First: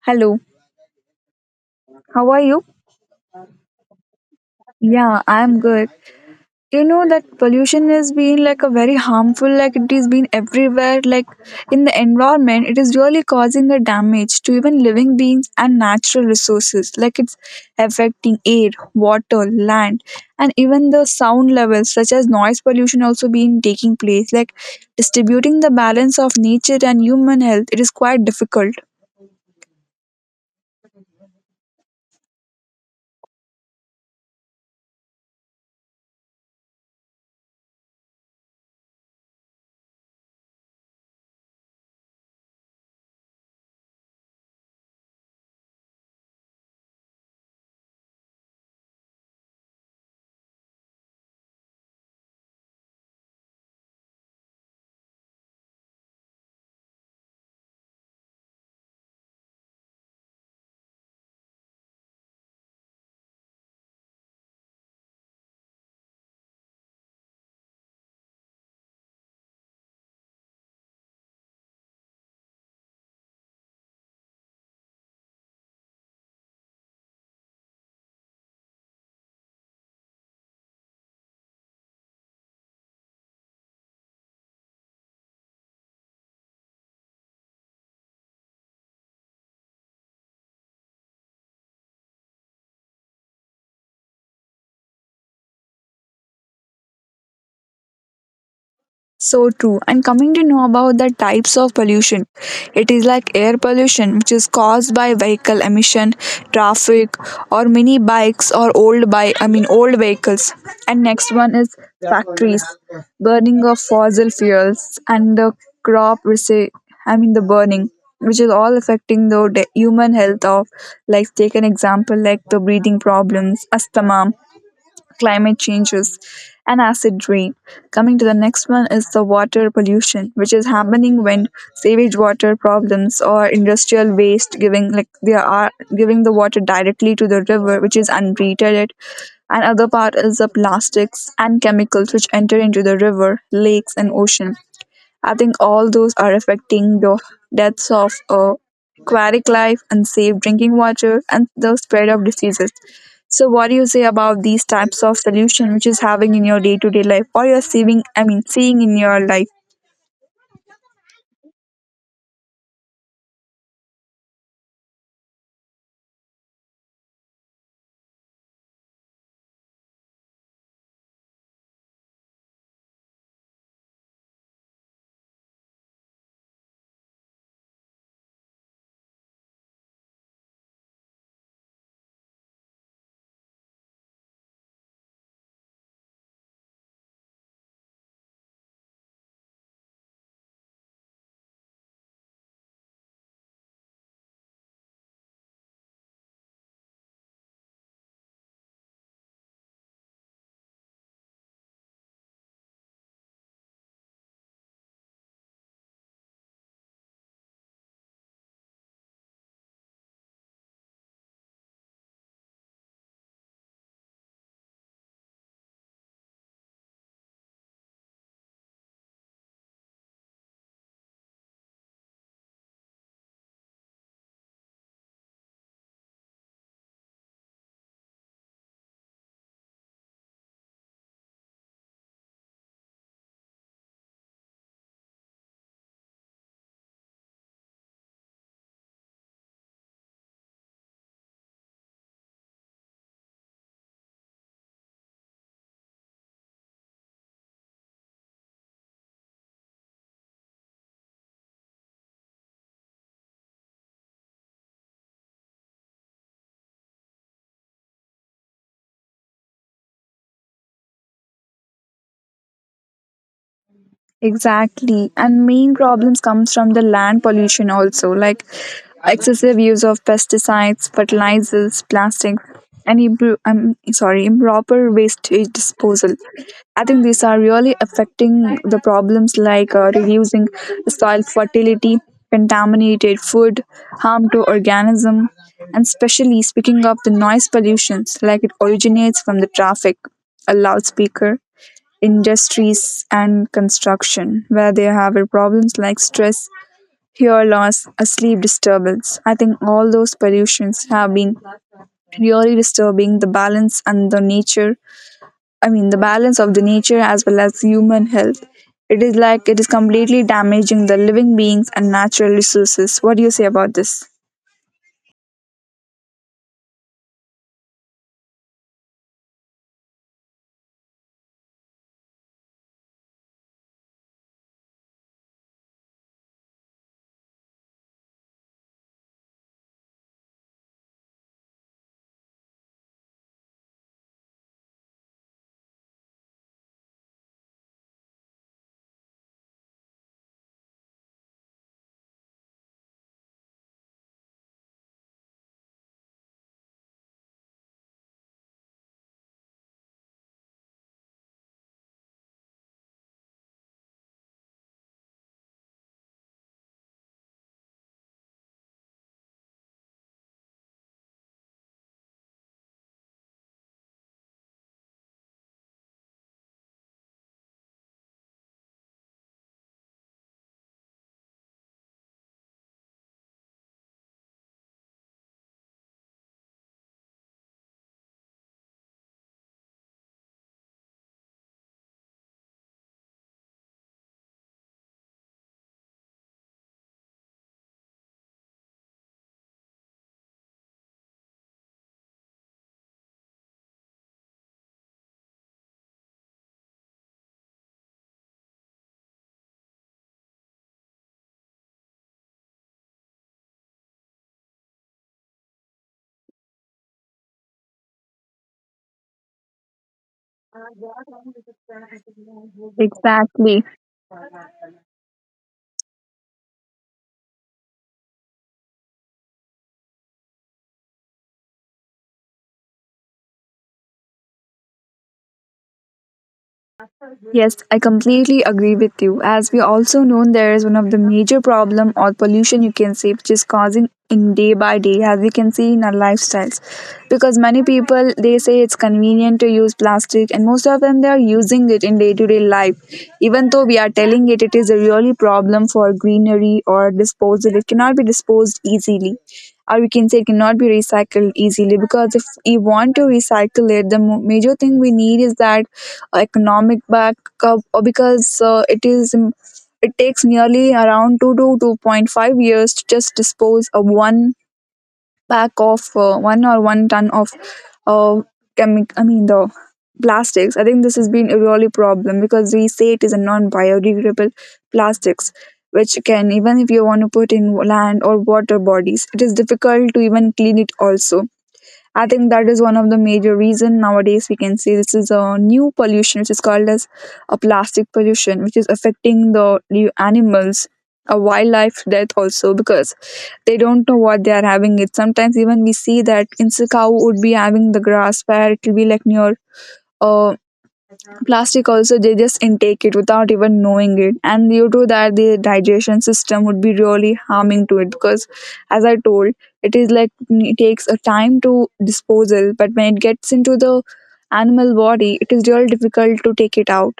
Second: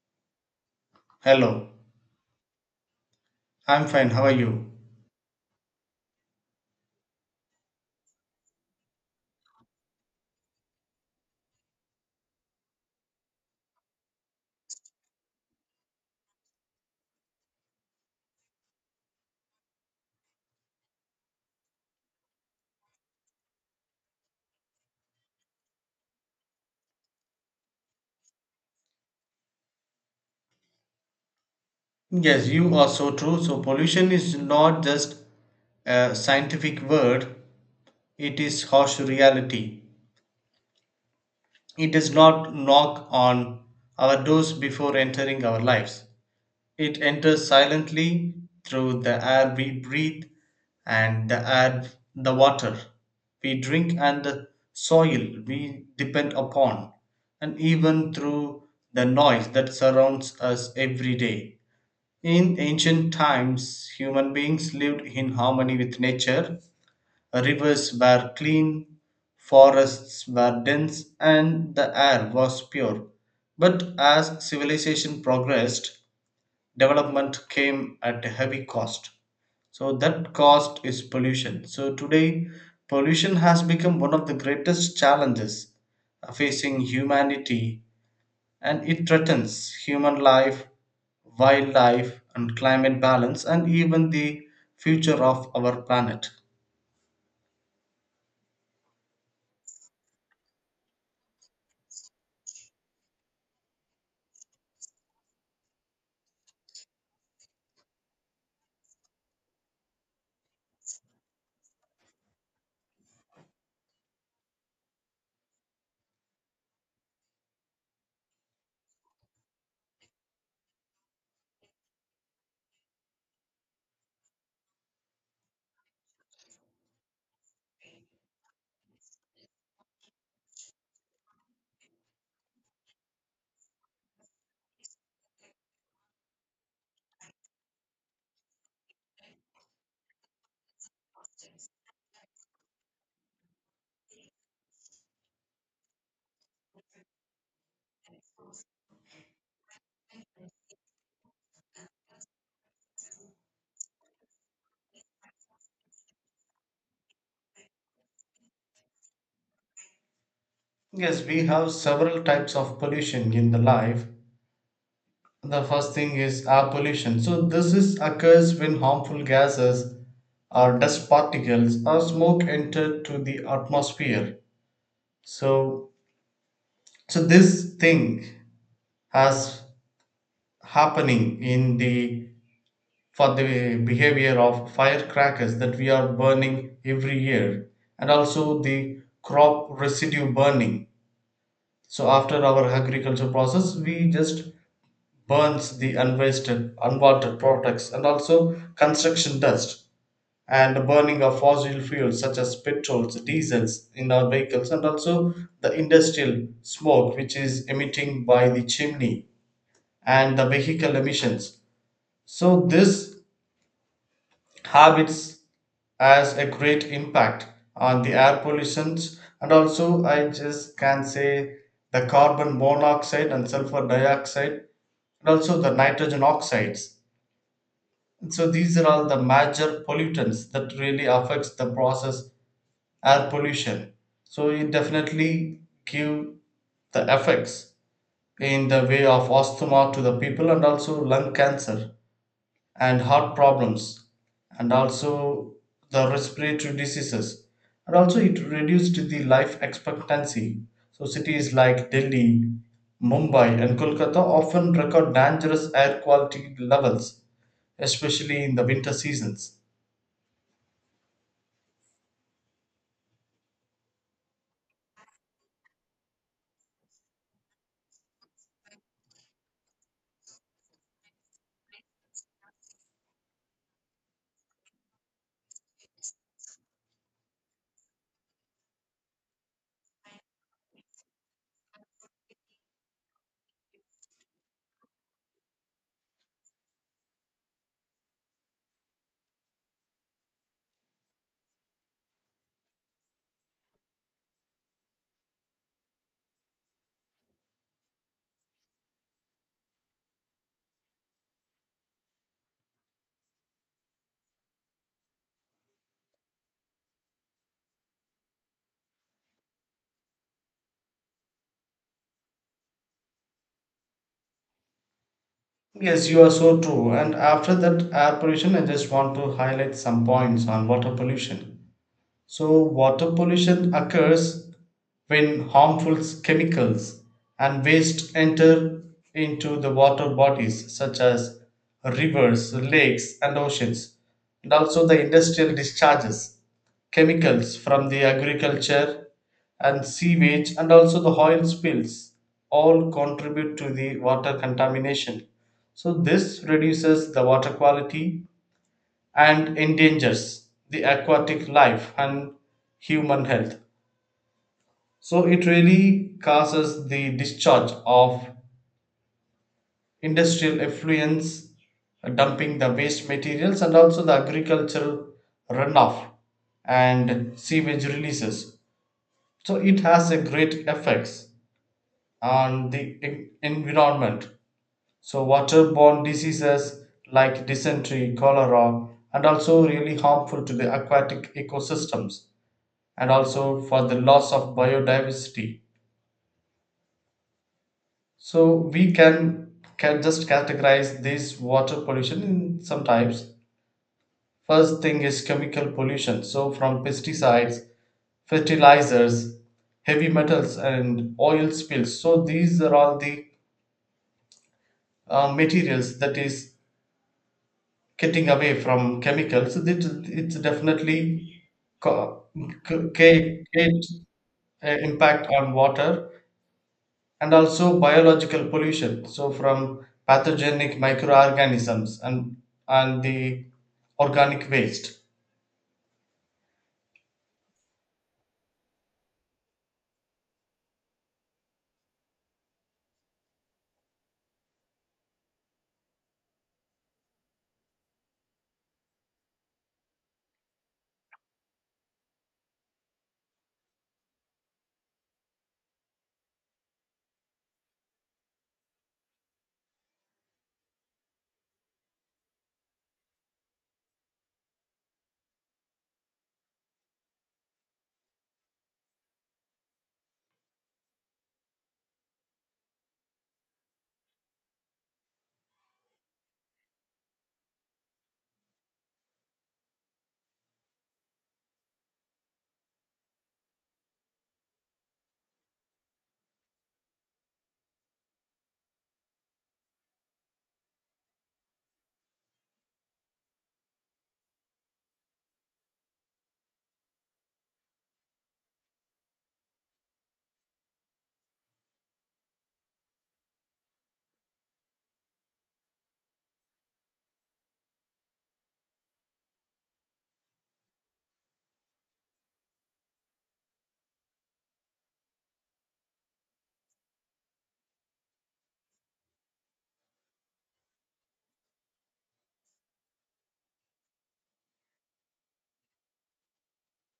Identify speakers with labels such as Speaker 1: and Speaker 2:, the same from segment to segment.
Speaker 1: Hello,
Speaker 2: Hello,
Speaker 1: how are you?
Speaker 2: I'm fine. How are you?
Speaker 1: Yeah, I'm good. You know that pollution has been like a very harmful, like it is been everywhere, like in the environment, it is really causing a damage to even living beings and natural resources. Like it's affecting air, water, land, and even the sound levels, such as noise pollution, also being taking place. Like distributing the balance of nature and human health, it is quite difficult.
Speaker 2: Yes, you are so true. So, pollution is not just a scientific word, it is harsh reality. It does not knock on our doors before entering our lives. It enters silently through the air we breathe and the water we drink, and the soil we depend upon, and even through the noise that surrounds us every day. In ancient times, human beings lived in harmony with nature. Rivers were clean, forests were dense, and the air was pure. But as civilization progressed, development came at a heavy cost. So, that cost is pollution. So, today, pollution has become one of the greatest challenges facing humanity, and it threatens human life, wildlife, and climate balance, and even the future of our planet.
Speaker 1: So true. And coming to know about the types of pollution, it is like air pollution, which is caused by vehicle emission, traffic, or mini bikes or old bike. I mean old vehicles. And next one is factories, burning of fossil fuels, and the crop resi- I mean the burning, which is all affecting the human health of, like take an example like the breathing problems, asthma, climate changes and acid rain. Coming to the next one is the water pollution, which is happening when sewage water problems or industrial waste giving like they are giving the water directly to the river, which is untreated. It and other part is the plastics and chemicals which enter into the river, lakes, and ocean. I think all those are affecting the deaths of aquatic life, unsafe drinking water, and the spread of diseases. So, what do you say about these types of solution which is having in your day-to-day life, or you're seeing, I mean, seeing in your life?
Speaker 2: Yes, we have several types of pollution in the life. The first thing is air pollution. So this is occurs when harmful gases or dust particles or smoke enter to the atmosphere. So so this thing has happening in the for the behavior of firecrackers that we are burning every year, and also the crop residue burning. So after our agriculture process, we just burns the unwasted unwanted products, and also construction dust, and the burning of fossil fuels such as petrols, diesels in our vehicles, and also the industrial smoke which is emitting by the chimney, and the vehicle emissions. So this habits has a great impact on the air pollutions, and also I just can say the carbon monoxide and sulfur dioxide, and also the nitrogen oxides. So these are all the major pollutants that really affects the process air pollution. So it definitely give the effects in the way of asthma to the people, and also lung cancer and heart problems, and also the respiratory diseases, and also it reduced the life expectancy. So cities like Delhi, Mumbai, and Kolkata often record dangerous air quality levels, especially in the winter seasons.
Speaker 1: Exactly. And main problems comes from the land pollution also, like excessive use of pesticides, fertilizers, plastics, and I'm sorry, improper waste disposal. I think these are really affecting the problems like reducing soil fertility, contaminated food, harm to organism, and especially speaking of the noise pollutions, like it originates from the traffic, a loudspeaker, industries and construction where they have problems like stress, hair loss, a sleep disturbance. I think all those pollutions have been really disturbing the balance and the nature, I mean the balance of the nature as well as human health. It is like it is completely damaging the living beings and natural resources. What do you say about this?
Speaker 2: Yes, you are so true. And after that air pollution, I just want to highlight some points on water pollution. So, water pollution occurs when harmful chemicals and waste enter into the water bodies such as rivers, lakes, and oceans, and also the industrial discharges, chemicals from the agriculture and sewage, and also the oil spills all contribute to the water contamination. So, this reduces the water quality and endangers the aquatic life and human health. So it really causes the discharge of industrial effluents, dumping the waste materials, and also the agricultural runoff and sewage releases. So it has a great effects on the environment. So waterborne diseases like dysentery, cholera, and also really harmful to the aquatic ecosystems, and also for the loss of biodiversity. So we can just categorize this water pollution in some types. First thing is chemical pollution. So from pesticides, fertilizers, heavy metals, and oil spills. So these are all the materials that is getting away from chemicals. So it's definitely co- c- create,
Speaker 1: Exactly.
Speaker 2: create impact on water, and also biological pollution. So from pathogenic microorganisms and the organic waste.
Speaker 1: Yes, I completely agree with you. As we also know, there is one of the major problem or pollution you can say, which is causing in day by day, as we can see in our lifestyles. Because many people they say it's convenient to use plastic, and most of them they are using it in day to day life. Even though we are telling it, it is a really problem for greenery or disposal. It cannot be disposed easily. Or we can say it cannot be recycled easily because if we want to recycle it, the major thing we need is that economic backup or because it is it takes nearly around 2 to 2.5 years to just dispose of one pack of one or one ton of uh, chemic I mean the plastics. I think this has been a really problem because we say it is a non-biodegradable plastics, which can, even if you want to put in land or water bodies, it is difficult to even clean it also. I think that is one of the major reason nowadays we can say this is a new pollution which is called as a plastic pollution, which is affecting the animals, a wildlife death also, because they don't know what they are having it. Sometimes even we see that insect, cow would be having the grass where it will be like near a plastic also, they just intake it without even knowing it, and due to that the digestion system would be really harming to it because, as I told, it is like it takes a time to disposal, but when it gets into the animal body it is really difficult to take it out.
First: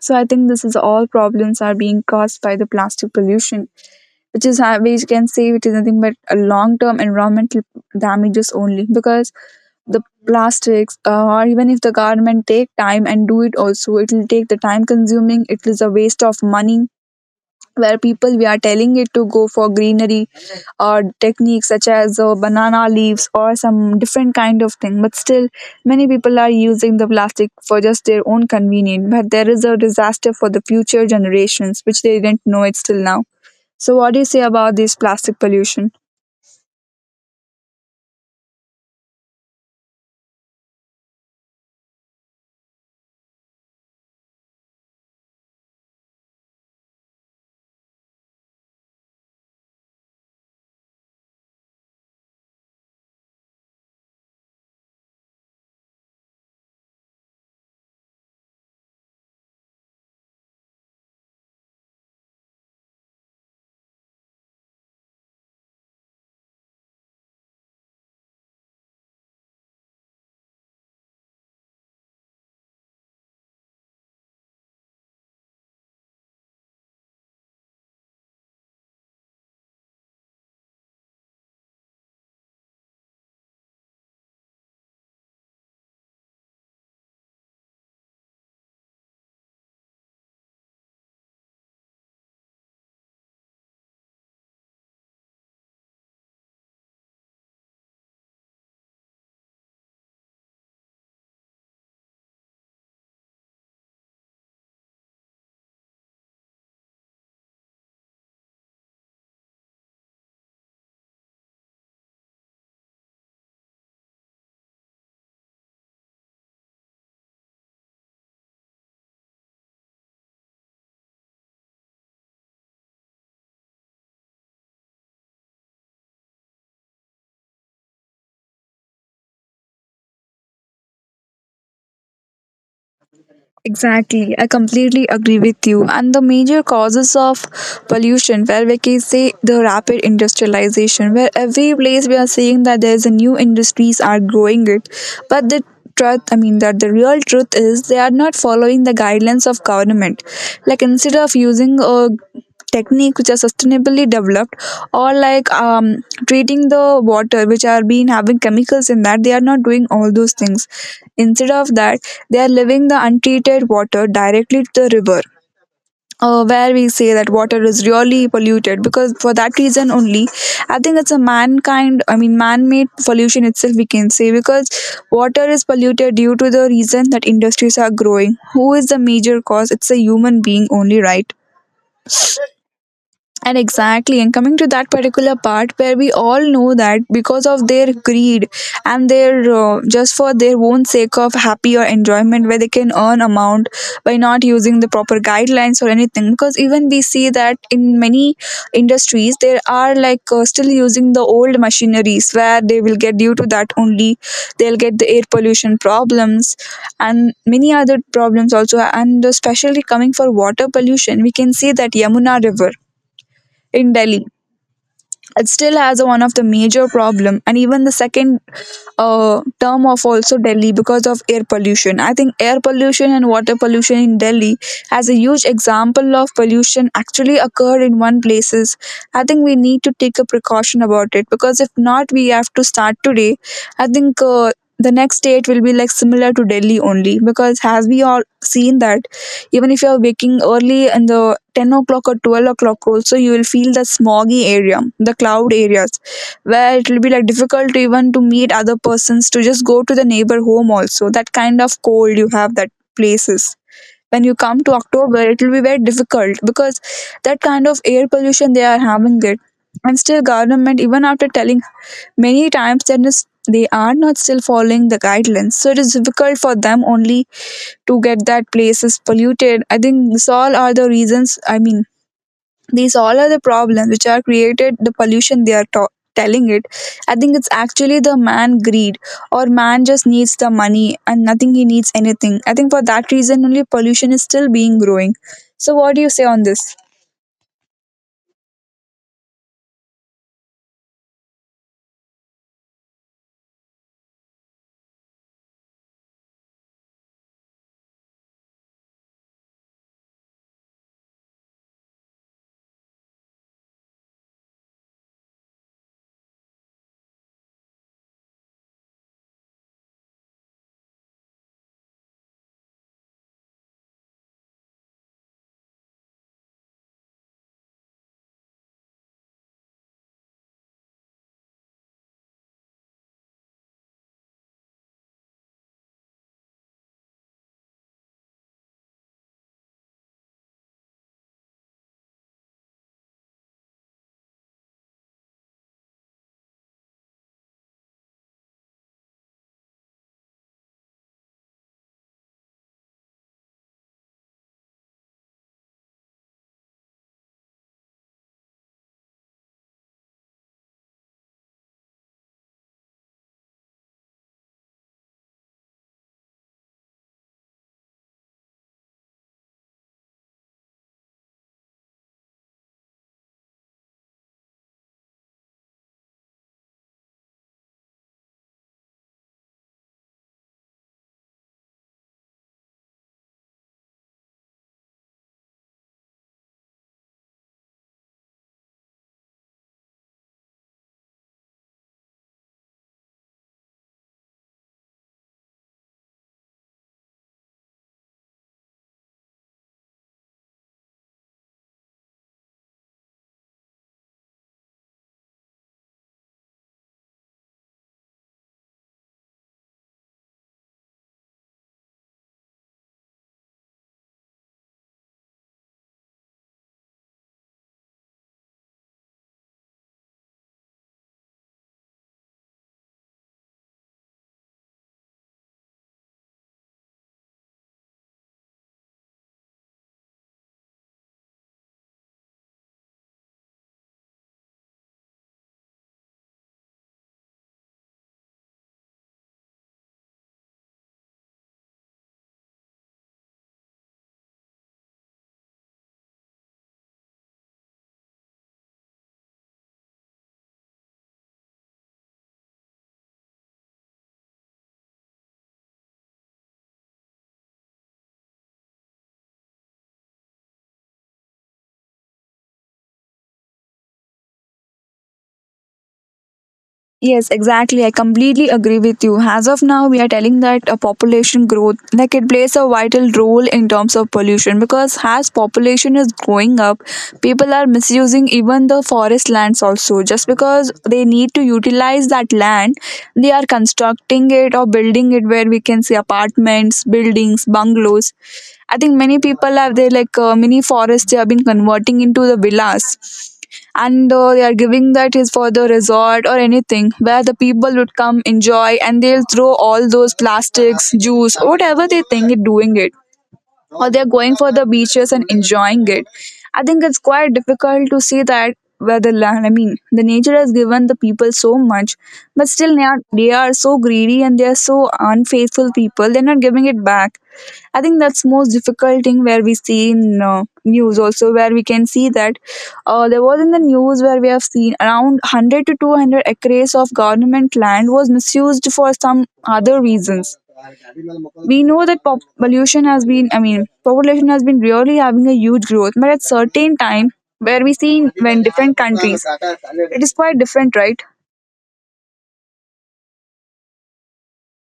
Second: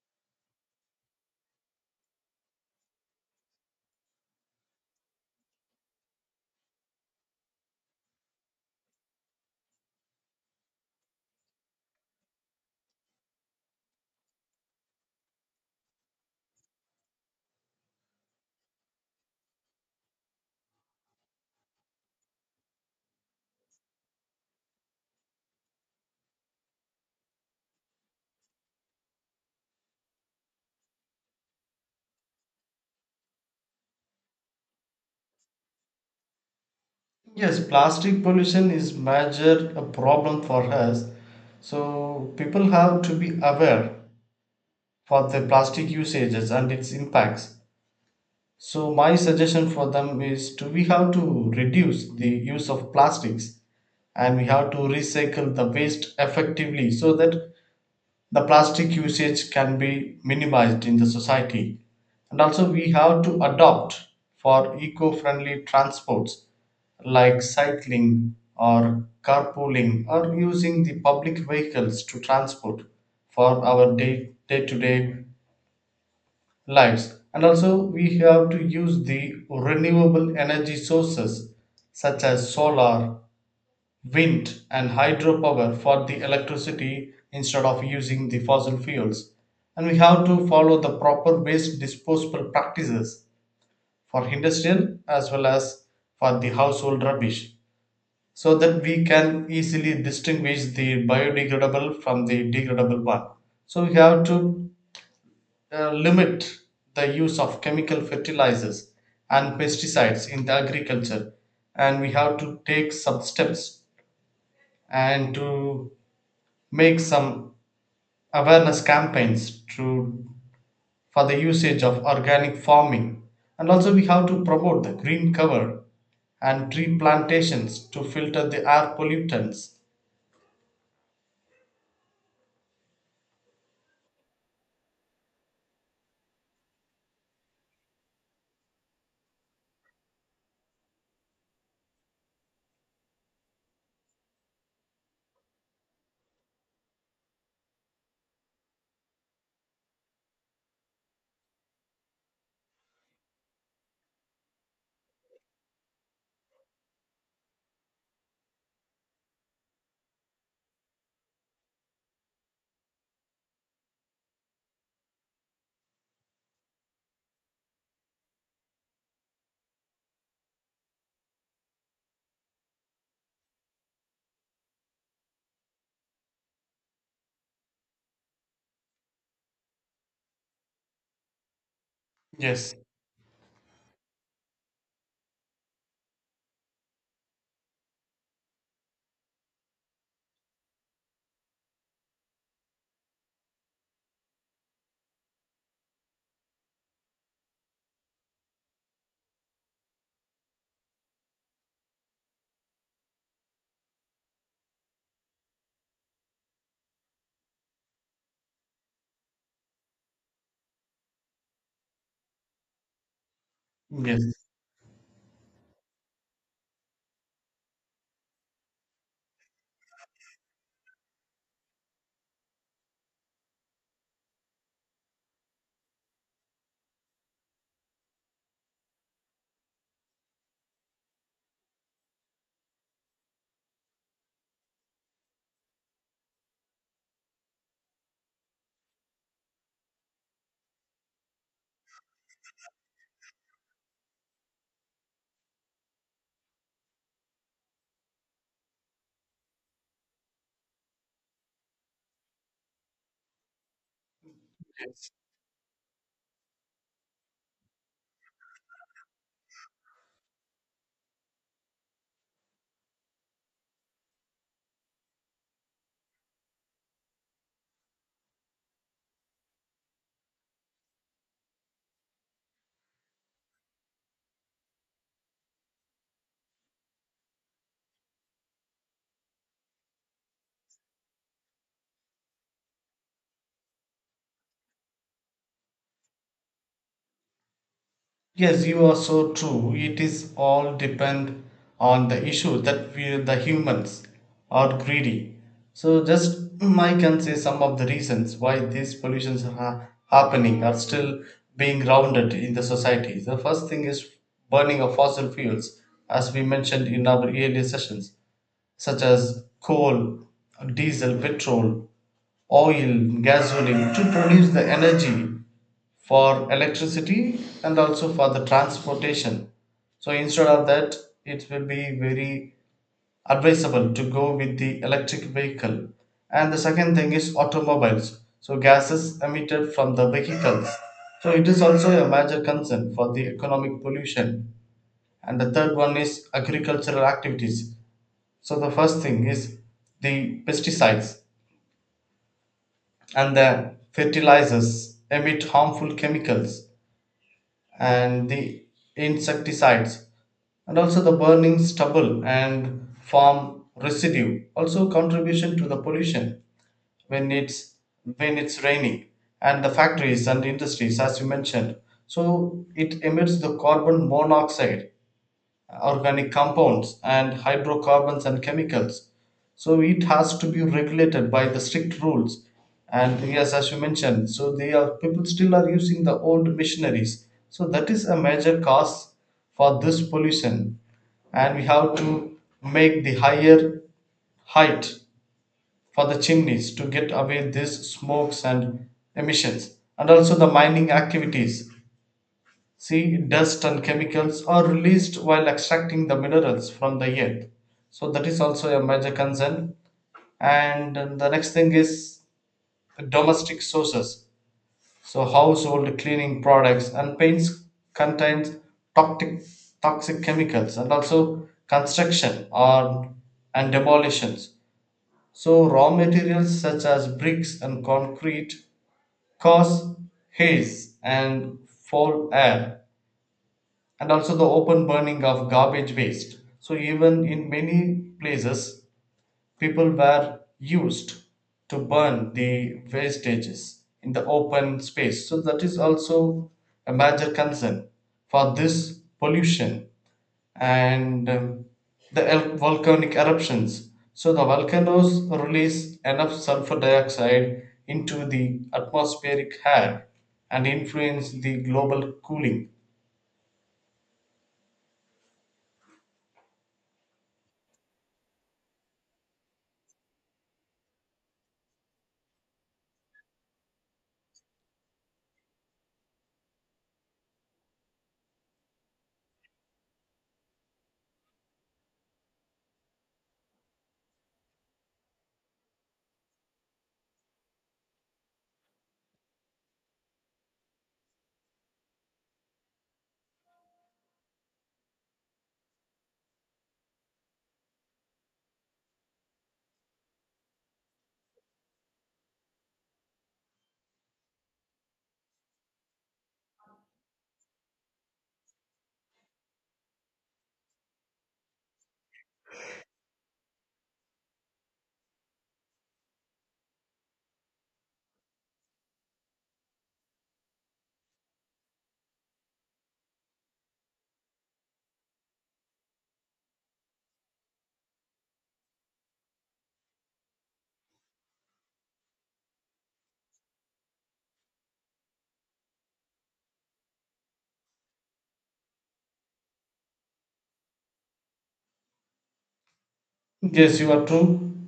Speaker 1: So I think this is all problems are being caused by the plastic pollution, which is, how we can say, it is nothing but a long term environmental damages only, because the plastics or even if the government take time and do it also, it will take the time consuming, it is a waste of money where people we are telling it to go for greenery or techniques such as banana leaves or some different kind of thing, but still many people are using the plastic for just their own convenience, but there is a disaster for the future generations which they didn't know it till now. So what do you say about this plastic pollution?
Speaker 2: Yes, plastic pollution is major a problem for us. So people have to be aware for the plastic usages and its impacts. So my suggestion for them is to we have to reduce the use of plastics, and we have to recycle the waste effectively so that the plastic usage can be minimized in the society. And also, we have to adopt for eco-friendly transports like cycling or carpooling or using the public vehicles to transport for our day to day lives, and also we have to use the renewable energy sources such as solar, wind, and hydropower for the electricity instead of using the fossil fuels. And we have to follow the proper waste disposal practices for industrial as well as for the household rubbish, so that we can easily distinguish the biodegradable from the degradable one. So we have to limit the use of chemical fertilizers and pesticides in the agriculture, and we have to take some steps and to make some awareness campaigns to for the usage of organic farming. And also we have to promote the green cover and tree plantations to filter the air pollutants.
Speaker 1: Exactly, I completely agree with you. And the major causes of pollution, where we can say the rapid industrialization, where every place we are seeing that there's a new industries are growing it, but the truth, I mean that the real truth is they are not following the guidelines of government, like instead of using a technique which are sustainably developed or like treating the water which are being having chemicals in that, they are not doing all those things. Instead of that, they are leaving the untreated water directly to the river. Where we say that water is really polluted because for that reason only, I think it's a mankind, I mean man-made pollution itself we can say, because water is polluted due to the reason that industries are growing. Who is the major cause? It's a human being only, right?
Speaker 2: Yes,
Speaker 1: And exactly, and coming to that particular part where we all know that because of their greed and their just for their own sake of happy or enjoyment, where they can earn amount by not using the proper guidelines or anything. Because even we see that in many industries, there are like still using the old machineries where they will get, due to that only they'll get the air pollution problems and many other problems also. And especially coming for water pollution, we can see that Yamuna River in Delhi.
Speaker 2: yes.
Speaker 1: It still has a, one of the major problem, and even the second term of also Delhi because of air pollution. I think air pollution and water pollution in Delhi as a huge example of pollution actually occurred in one places. I think we need to take a precaution about it because if not, we have to start today. I think. The next state will be like similar to Delhi only, because as we all seen that even if you are waking early in the 10 o'clock or 12 o'clock also, you will feel the smoggy area, the cloud areas where it will be like difficult to even to meet other persons, to just go to the neighbor home also, that kind of cold you have that places. When you come to October it will be very difficult because that kind of air pollution they are having it, and still government even after telling many times that is, they are not still following the guidelines, so it is difficult for them only to get that place is polluted. I think these all are the reasons, I mean these all are the problems which are created the pollution. Telling it, I think it's actually the man greed or man just needs the money and nothing he needs anything. I think for that reason only pollution is still being growing. So what do you say on this?
Speaker 2: Yes, you are so true. It is all depend on the issue that we the humans are greedy. So just I can say some of the reasons why these pollutions are happening are still being grounded in the society. The first thing is burning of fossil fuels, as we mentioned in our earlier sessions, such as coal, diesel, petrol, oil, gasoline, to produce the energy for electricity and also for the transportation. So instead of that, it will be very advisable to go with the electric vehicle. And the second thing is automobiles. So gases emitted from the vehicles. So it is also a major concern for the economic pollution. And the third one is agricultural activities. So the first thing is the pesticides and the fertilizers emit harmful chemicals, and the insecticides, and also the burning stubble and farm residue also contribution to the pollution when it's when it's raining. And the factories and industries, as you mentioned, so it emits the carbon monoxide, organic compounds and hydrocarbons and chemicals. So it has to be regulated by the strict rules. And yes, as you mentioned, so they are people still are using the old machineries, so that is a major cause for this pollution. And we have to make the higher height for the chimneys to get away these smokes and emissions, and also the mining activities. See, dust and chemicals are released while extracting the minerals from the earth. So that is also a major concern. And the next thing is domestic sources. So household cleaning products and paints contains toxic toxic chemicals, and also construction or and demolitions. So raw materials such as bricks and concrete cause haze and foul air, and also the open burning of garbage waste. So, even in many places, people were used to burn the wastages in the open space. So, that is also a major concern for this pollution, and the volcanic eruptions. So, the volcanoes release enough sulfur dioxide into the atmospheric air and influence the global cooling.
Speaker 1: Yes, exactly. I completely agree with you. As of now, we are telling that a population growth, like it plays a vital role in terms of pollution, because as population is growing up, people are misusing even the forest lands also. Just because they need to utilize that land, they are constructing it or building it where we can see apartments, buildings, bungalows. I think many people have their like mini forests they have been converting into the villas, and they are giving that is for the resort or anything where the people would come enjoy, and they'll throw all those plastics, juice, whatever they think it doing it, or they're going for the beaches and enjoying it. I think it's quite difficult to see that where the land, I mean, the nature has given the people so much, but still they are so greedy and they are so unfaithful people. They're not giving it back. I think that's most difficult thing where we see in news also, where we can see that there was in the news where we have seen around 100 to 200 acres of government land was misused for some other reasons. We know that pollution has been, I mean, population has been really having a huge growth, but at certain time where we see when different countries, it is quite different, right?
Speaker 2: Yes, you are true.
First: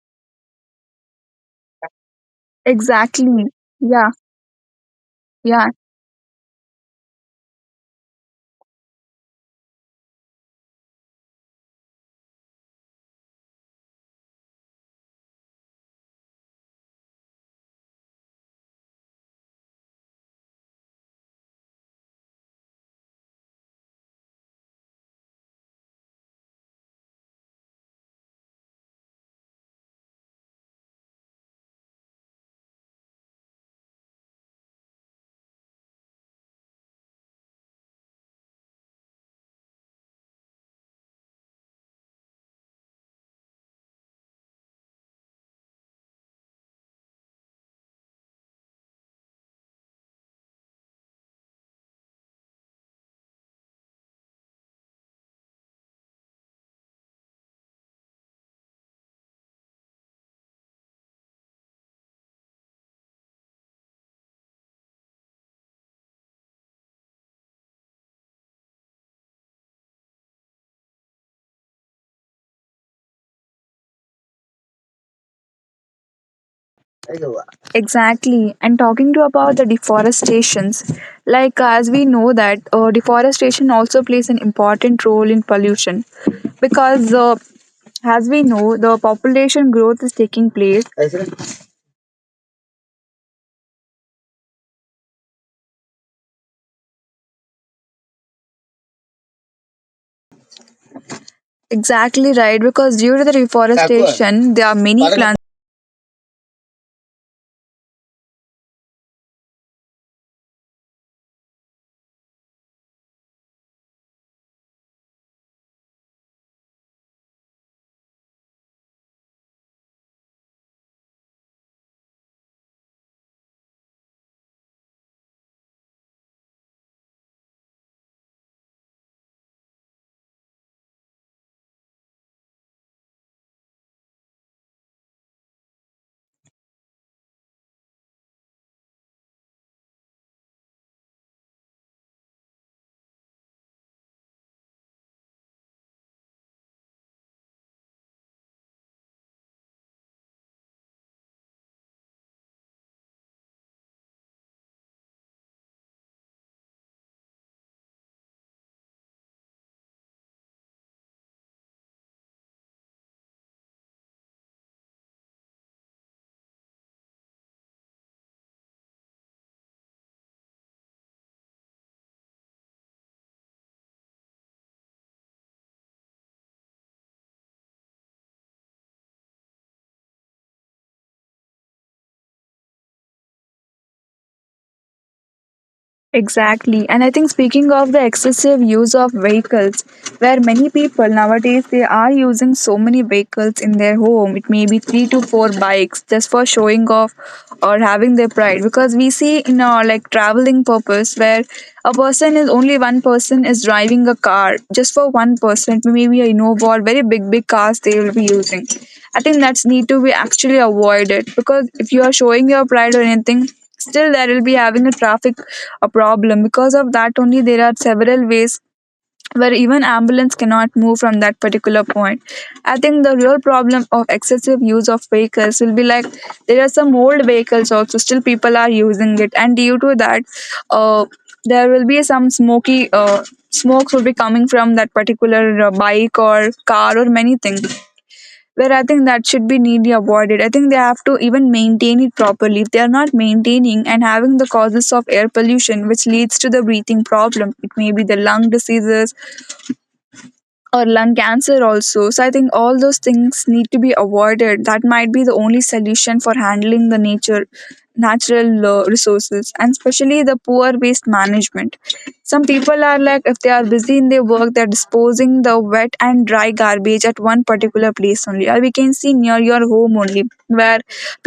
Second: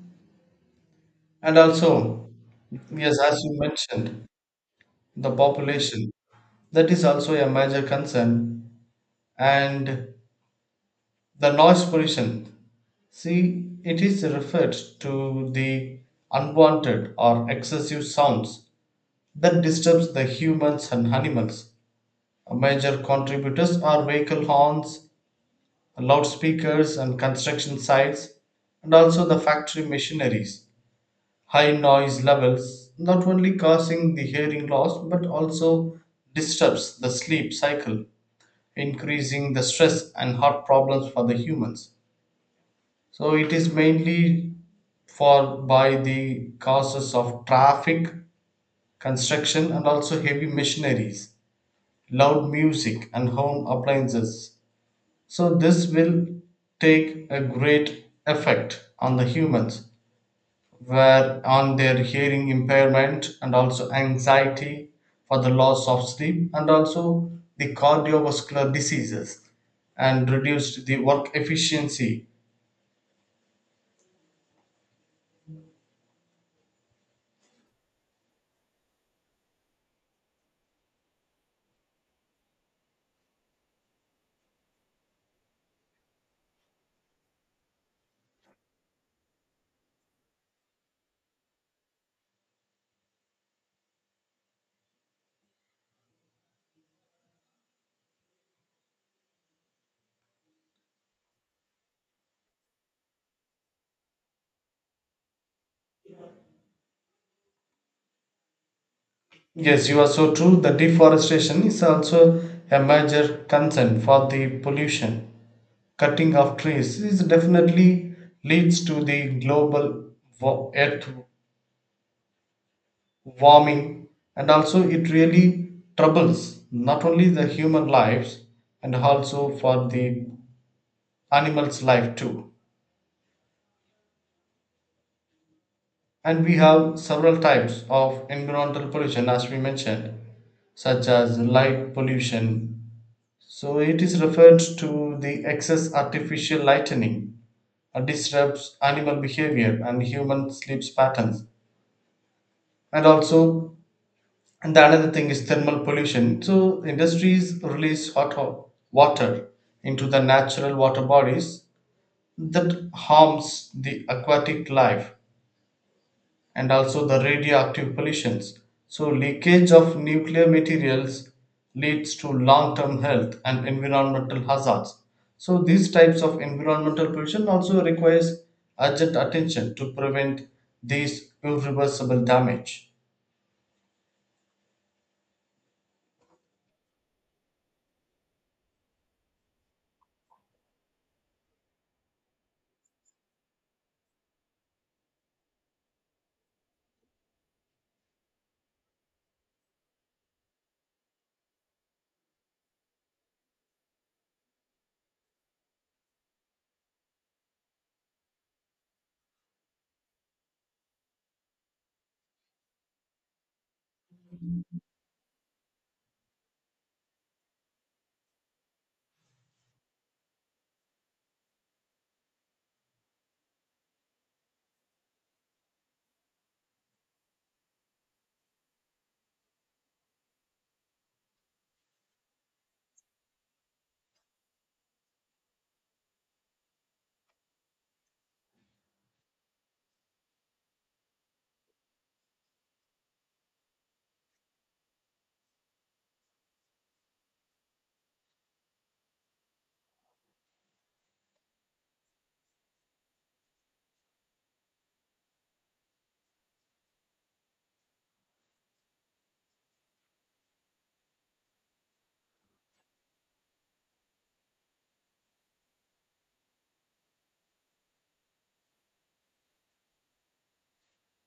Speaker 2: And also, yes, as
Speaker 1: Exactly.
Speaker 2: you
Speaker 1: Yeah.
Speaker 2: mentioned, the
Speaker 1: Yeah.
Speaker 2: population, that is also a major concern. And the noise pollution, see, it is referred to the unwanted or excessive sounds that disturbs the humans and animals. Major contributors are vehicle horns, loudspeakers, and construction sites, and also the factory machineries. High noise levels not only causing the hearing loss but also disturbs the sleep cycle, increasing the stress and heart problems for the humans. So it is mainly for by the causes of traffic, construction, and also heavy machineries, loud music, and home appliances. So this will take a great effect on the humans, were on their hearing impairment, and also anxiety for the loss of sleep, and also the cardiovascular diseases, and reduced the work efficiency.
Speaker 1: Exactly. And talking to about the deforestations, as we know that deforestation also plays an important role in pollution because as we know the population growth is taking place. Exactly right, because due to the reforestation, there are many plants.
Speaker 2: Yes, you are so true. The deforestation is also a major concern for the pollution. Cutting of trees is definitely leads to the global earth warming, and also it really troubles not only the human lives, and also for the animals' life too. And we have several types of environmental pollution, as we mentioned, such as light pollution. So it is referred to the excess artificial lightening, disrupts animal behavior and human sleep patterns. And also And the another thing is thermal pollution. So industries release hot water into the natural water bodies that harms the aquatic life, and also the radioactive pollutions. So leakage of nuclear materials leads to long-term health and environmental hazards. So these types of environmental pollution also requires urgent attention to prevent these irreversible damage.
Speaker 1: Exactly. And I think speaking of the excessive use of vehicles, where many people nowadays they are using so many vehicles in their home. It may be three to four bikes just for showing off or having their pride. Because we see in our like traveling purpose where a person is only one person is driving a car just for one person. Maybe a Innova or very big cars they will be using. I think that's need to be actually avoided because if you are showing your pride or anything still there will be having a traffic a problem because of that only there are several ways where even ambulance cannot move from that particular point. I think the real problem of excessive use of vehicles will be like there are some old vehicles also still people are using it and due to that uh, there will be some smoky smokes will be coming from that particular bike or car or many things where I think that should be neatly avoided. I think they have to even maintain it properly. If they are not maintaining and having the causes of air pollution, which leads to the breathing problem, it may be the lung diseases, or lung cancer also. So I think all those things need to be avoided. That might be the only solution for handling the nature natural resources, and especially the poor waste management. Some people are like if they are busy in their work they're disposing the wet and dry garbage at one particular place only, or we can see near your home only, where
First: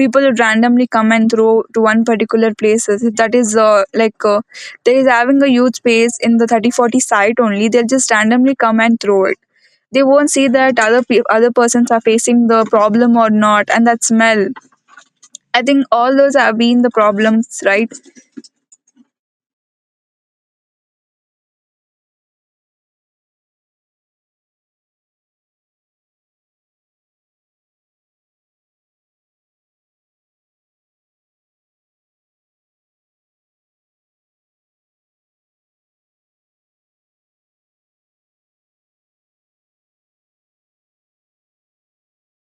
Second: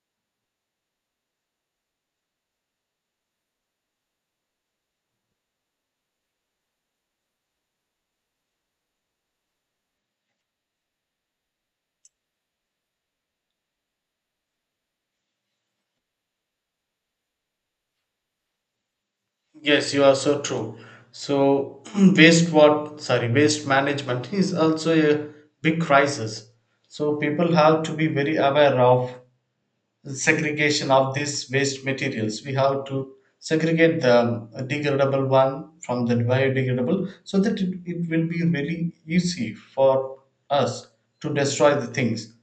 Speaker 1: people randomly come and throw to one particular places. If that is there is having a huge space in the 30-40 site only. They'll just randomly come and throw it. They won't see that other persons are facing the problem or not, and that smell. I think all those have been the problems, right?
Speaker 2: Yes, you are so true. So waste what sorry waste management is also a big crisis. So people have to be very aware of segregation of these waste materials. We have to segregate the degradable one from the biodegradable, so that it will be really easy for us to destroy the things.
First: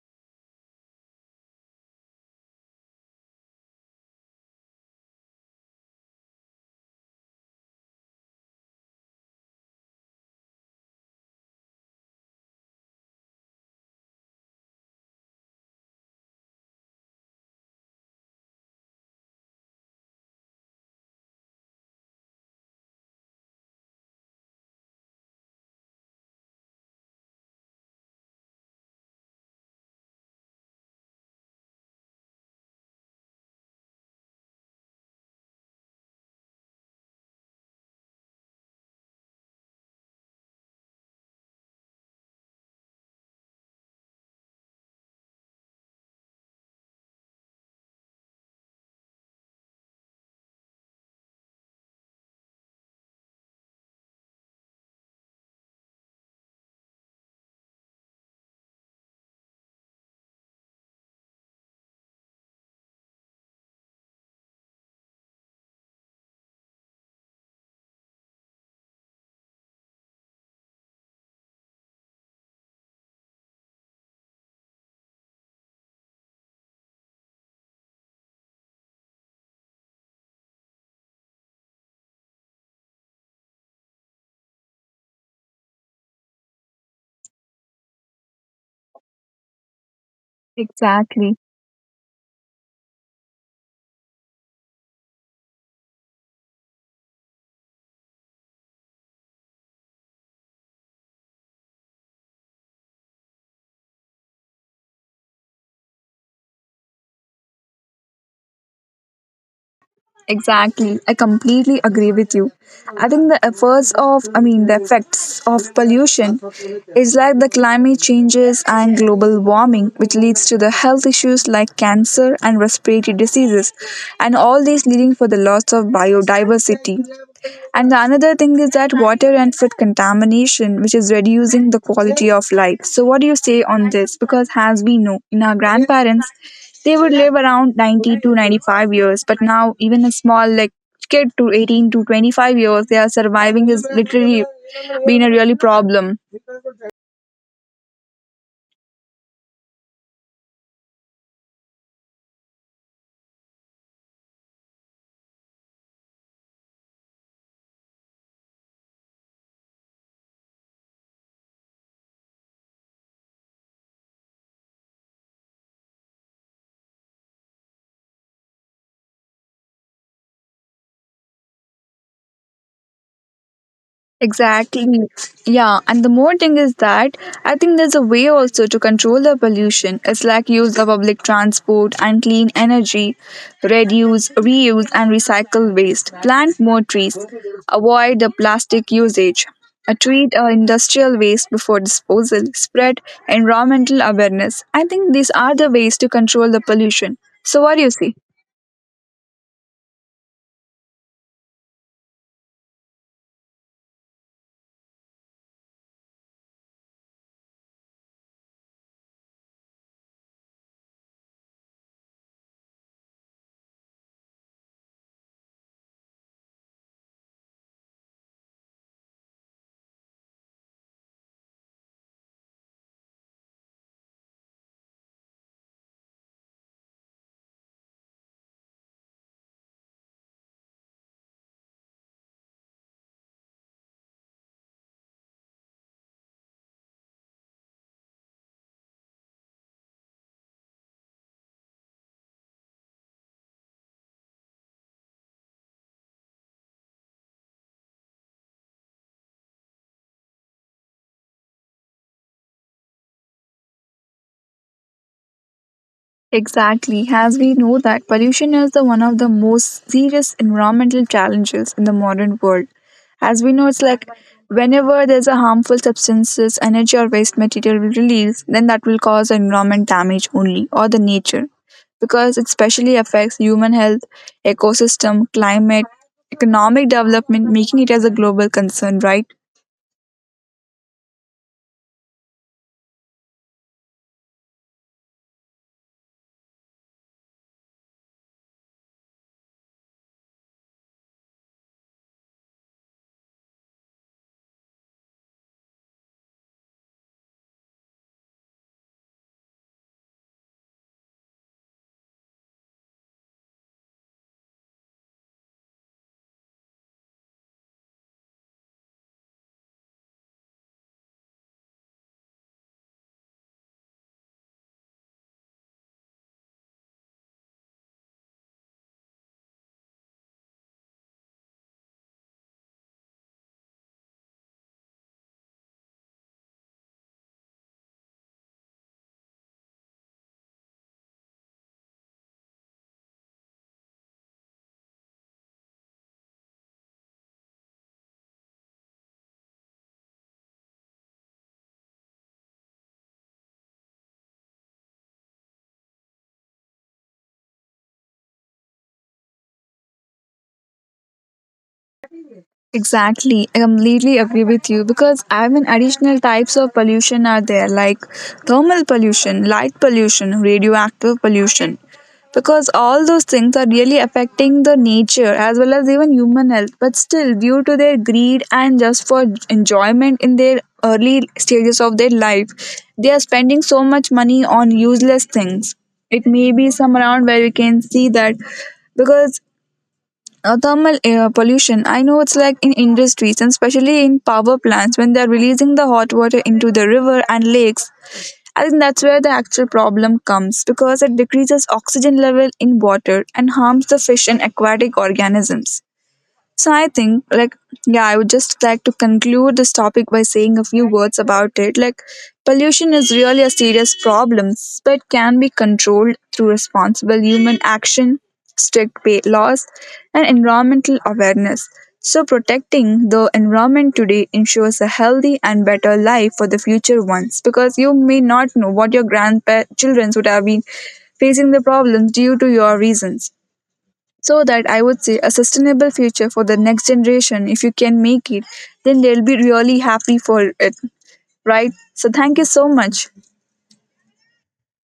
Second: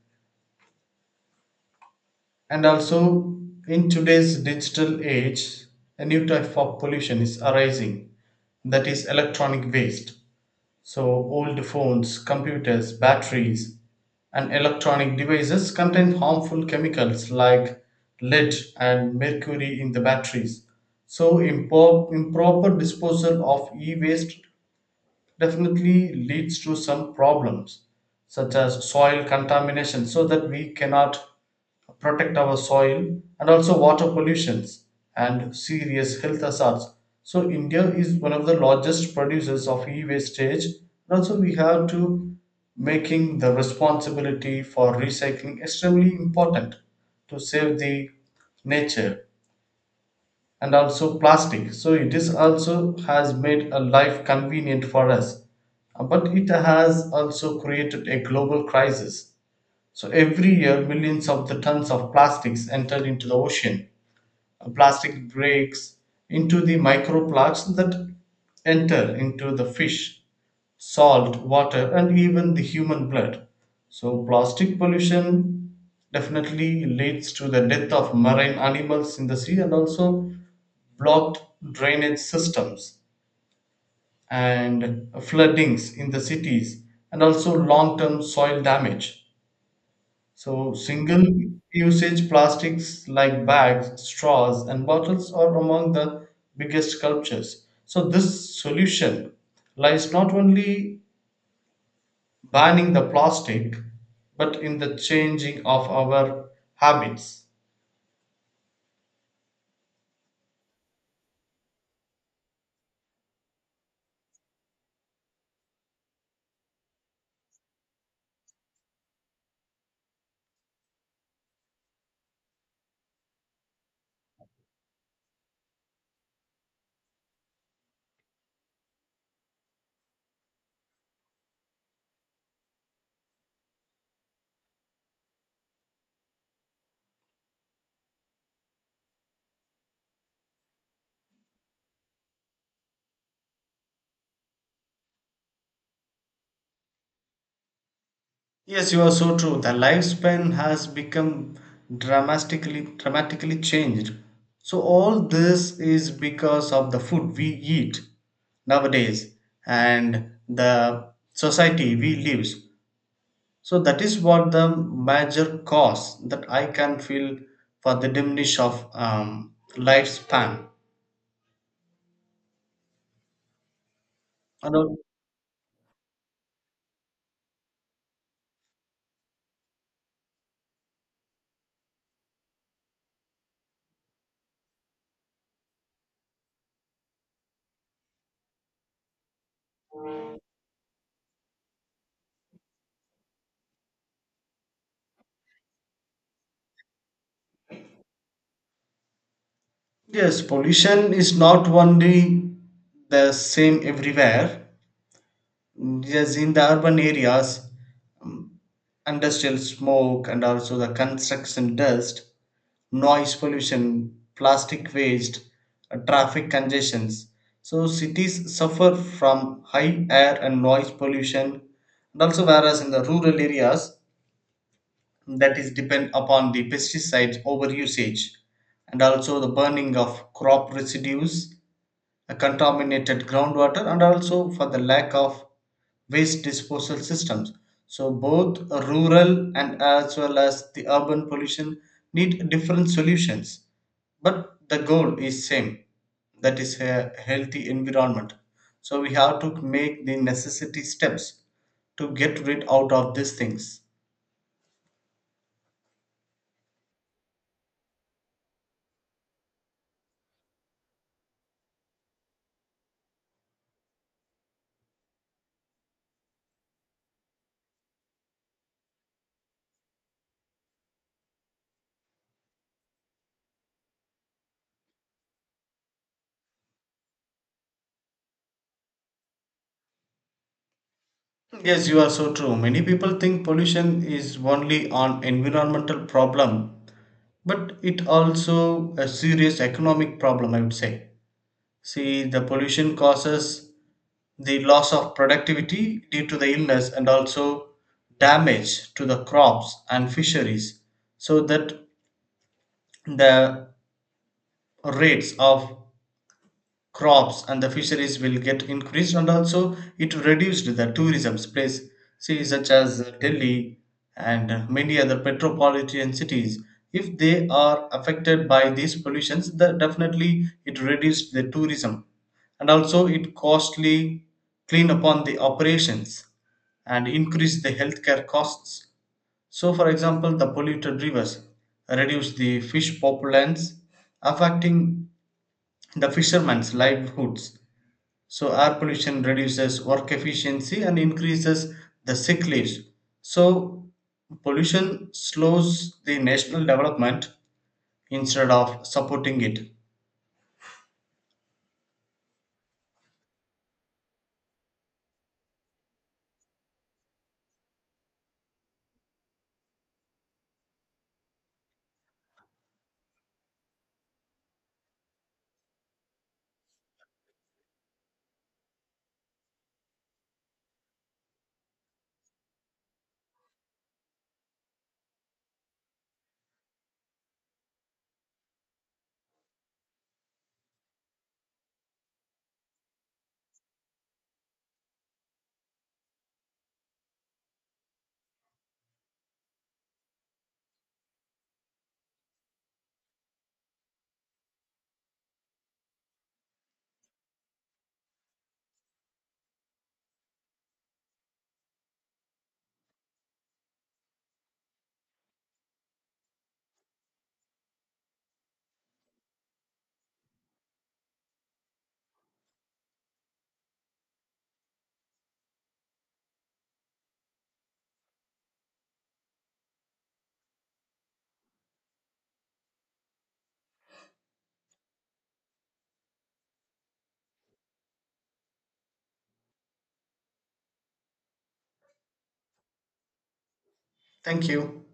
Speaker 2: And also, in today's digital age, a new type of pollution is arising, that is, electronic waste. So, old phones, computers, batteries, and electronic devices contain harmful chemicals like lead and mercury in the batteries. So, improper disposal of e waste definitely leads to some problems such as soil contamination, so that we cannot protect our soil, and also water pollutions and serious health hazards. So India is one of the largest producers of e-wastage, and also we have to making the responsibility for recycling extremely important to save the nature. And also plastic, so it is also has made a life convenient for us. But it has also created a global crisis. So every year millions of the tons of plastics enter into the ocean. Plastic breaks into the microplastics that enter into the fish, salt water, and even the human blood. So plastic pollution definitely leads to the death of marine animals in the sea, and also blocked drainage systems and floodings in the cities, and also long-term soil damage. So single
Speaker 1: Exactly.
Speaker 2: usage plastics like bags, straws, and bottles are among the biggest culprits. So this solution lies not only banning the plastic, but in the changing of our habits.
Speaker 1: Exactly. I completely agree with you. I think the efforts of, I mean, the effects of pollution is like the climate changes and global warming, which leads to the health issues like cancer and respiratory diseases, and all these leading for the loss of biodiversity. And the another thing is that water and food contamination, which is reducing the quality of life. So, what do you say on this? Because, as we know, in our grandparents, they would live around 90 to 95 years, but now, even a small like kid to 18 to 25 years, they are surviving is literally been a really problem.
Speaker 2: Yes, you are so true. The lifespan has become dramatically changed. So all this is because of the food we eat nowadays and the society we live. So that is what the major cause that I can feel for the diminish of lifespan. And,
Speaker 1: Exactly.
Speaker 2: uh,
Speaker 1: Yeah. And the more thing is that I think there's a way also to control the pollution. It's like use the public transport and clean energy, reduce, reuse, and recycle waste, plant more trees, avoid the plastic usage, treat industrial waste before disposal, spread environmental awareness. I think these are the ways to control the pollution. So, what do you see?
Speaker 2: yes, pollution is not only the same everywhere. Yes, in the urban areas, industrial smoke, and also the construction dust, noise pollution, plastic waste, traffic congestions. So cities suffer from high air and noise pollution, and also whereas in the rural areas, that is depend upon the pesticides overusage, and also the burning of crop residues, a contaminated groundwater, and also for the lack of waste disposal systems. So both rural and as well as the urban pollution need different solutions, but the goal is same, that is a healthy environment. So we have to make the necessity steps to get rid out of these things.
Speaker 1: Exactly, as we know that pollution is the one of the most serious environmental challenges in the modern world. As we know, it's like whenever there's a harmful substances, energy or waste material will release, then that will cause environment damage only or the nature, because it specially affects human health, ecosystem, climate, economic development, making it as a global concern, right?
Speaker 2: Yes, you are so true. Many people think pollution is only an environmental problem, but it also a serious economic problem, I would say. See, the pollution causes the loss of productivity due to the illness, and also damage to the crops and fisheries, so that the rates of crops and the fisheries will get increased, and also it reduced the tourism place. See, such as Delhi and many other metropolitan cities, if they are affected by these pollutions, the definitely it reduced the tourism, and also it costly clean upon the operations and increase the healthcare costs. So, for example, the polluted rivers reduce the fish populations, affecting the fishermen's livelihoods. So air pollution reduces work efficiency and increases the sick leaves. So pollution slows the national development instead of supporting it.
Speaker 1: Exactly, I completely agree with you, because I mean additional types of pollution are there like thermal pollution, light pollution, radioactive pollution, because all those things are really affecting the nature as well as even human health. But still due to their greed and just for enjoyment in their early stages of their life, they are spending so much money on useless things. It may be some around where we can see that because thermal air pollution. I know it's like in industries and especially in power plants when they're releasing the hot water into the river and lakes. I think that's where the actual problem comes because it decreases oxygen level in water and harms the fish and aquatic organisms. So I think, like, yeah, I would just like to conclude this topic by saying a few words about it. Like, pollution is really a serious problem, but can be controlled through responsible human action, strict pay laws, and environmental awareness. So, protecting the environment today ensures a healthy and better life for the future ones, because you may not know what your grandchildren would have been facing the problems due to your reasons. So that I would say a sustainable future for the next generation. If you can make it, then they'll be really happy for it, right? So thank you so much.
Speaker 2: Thank you.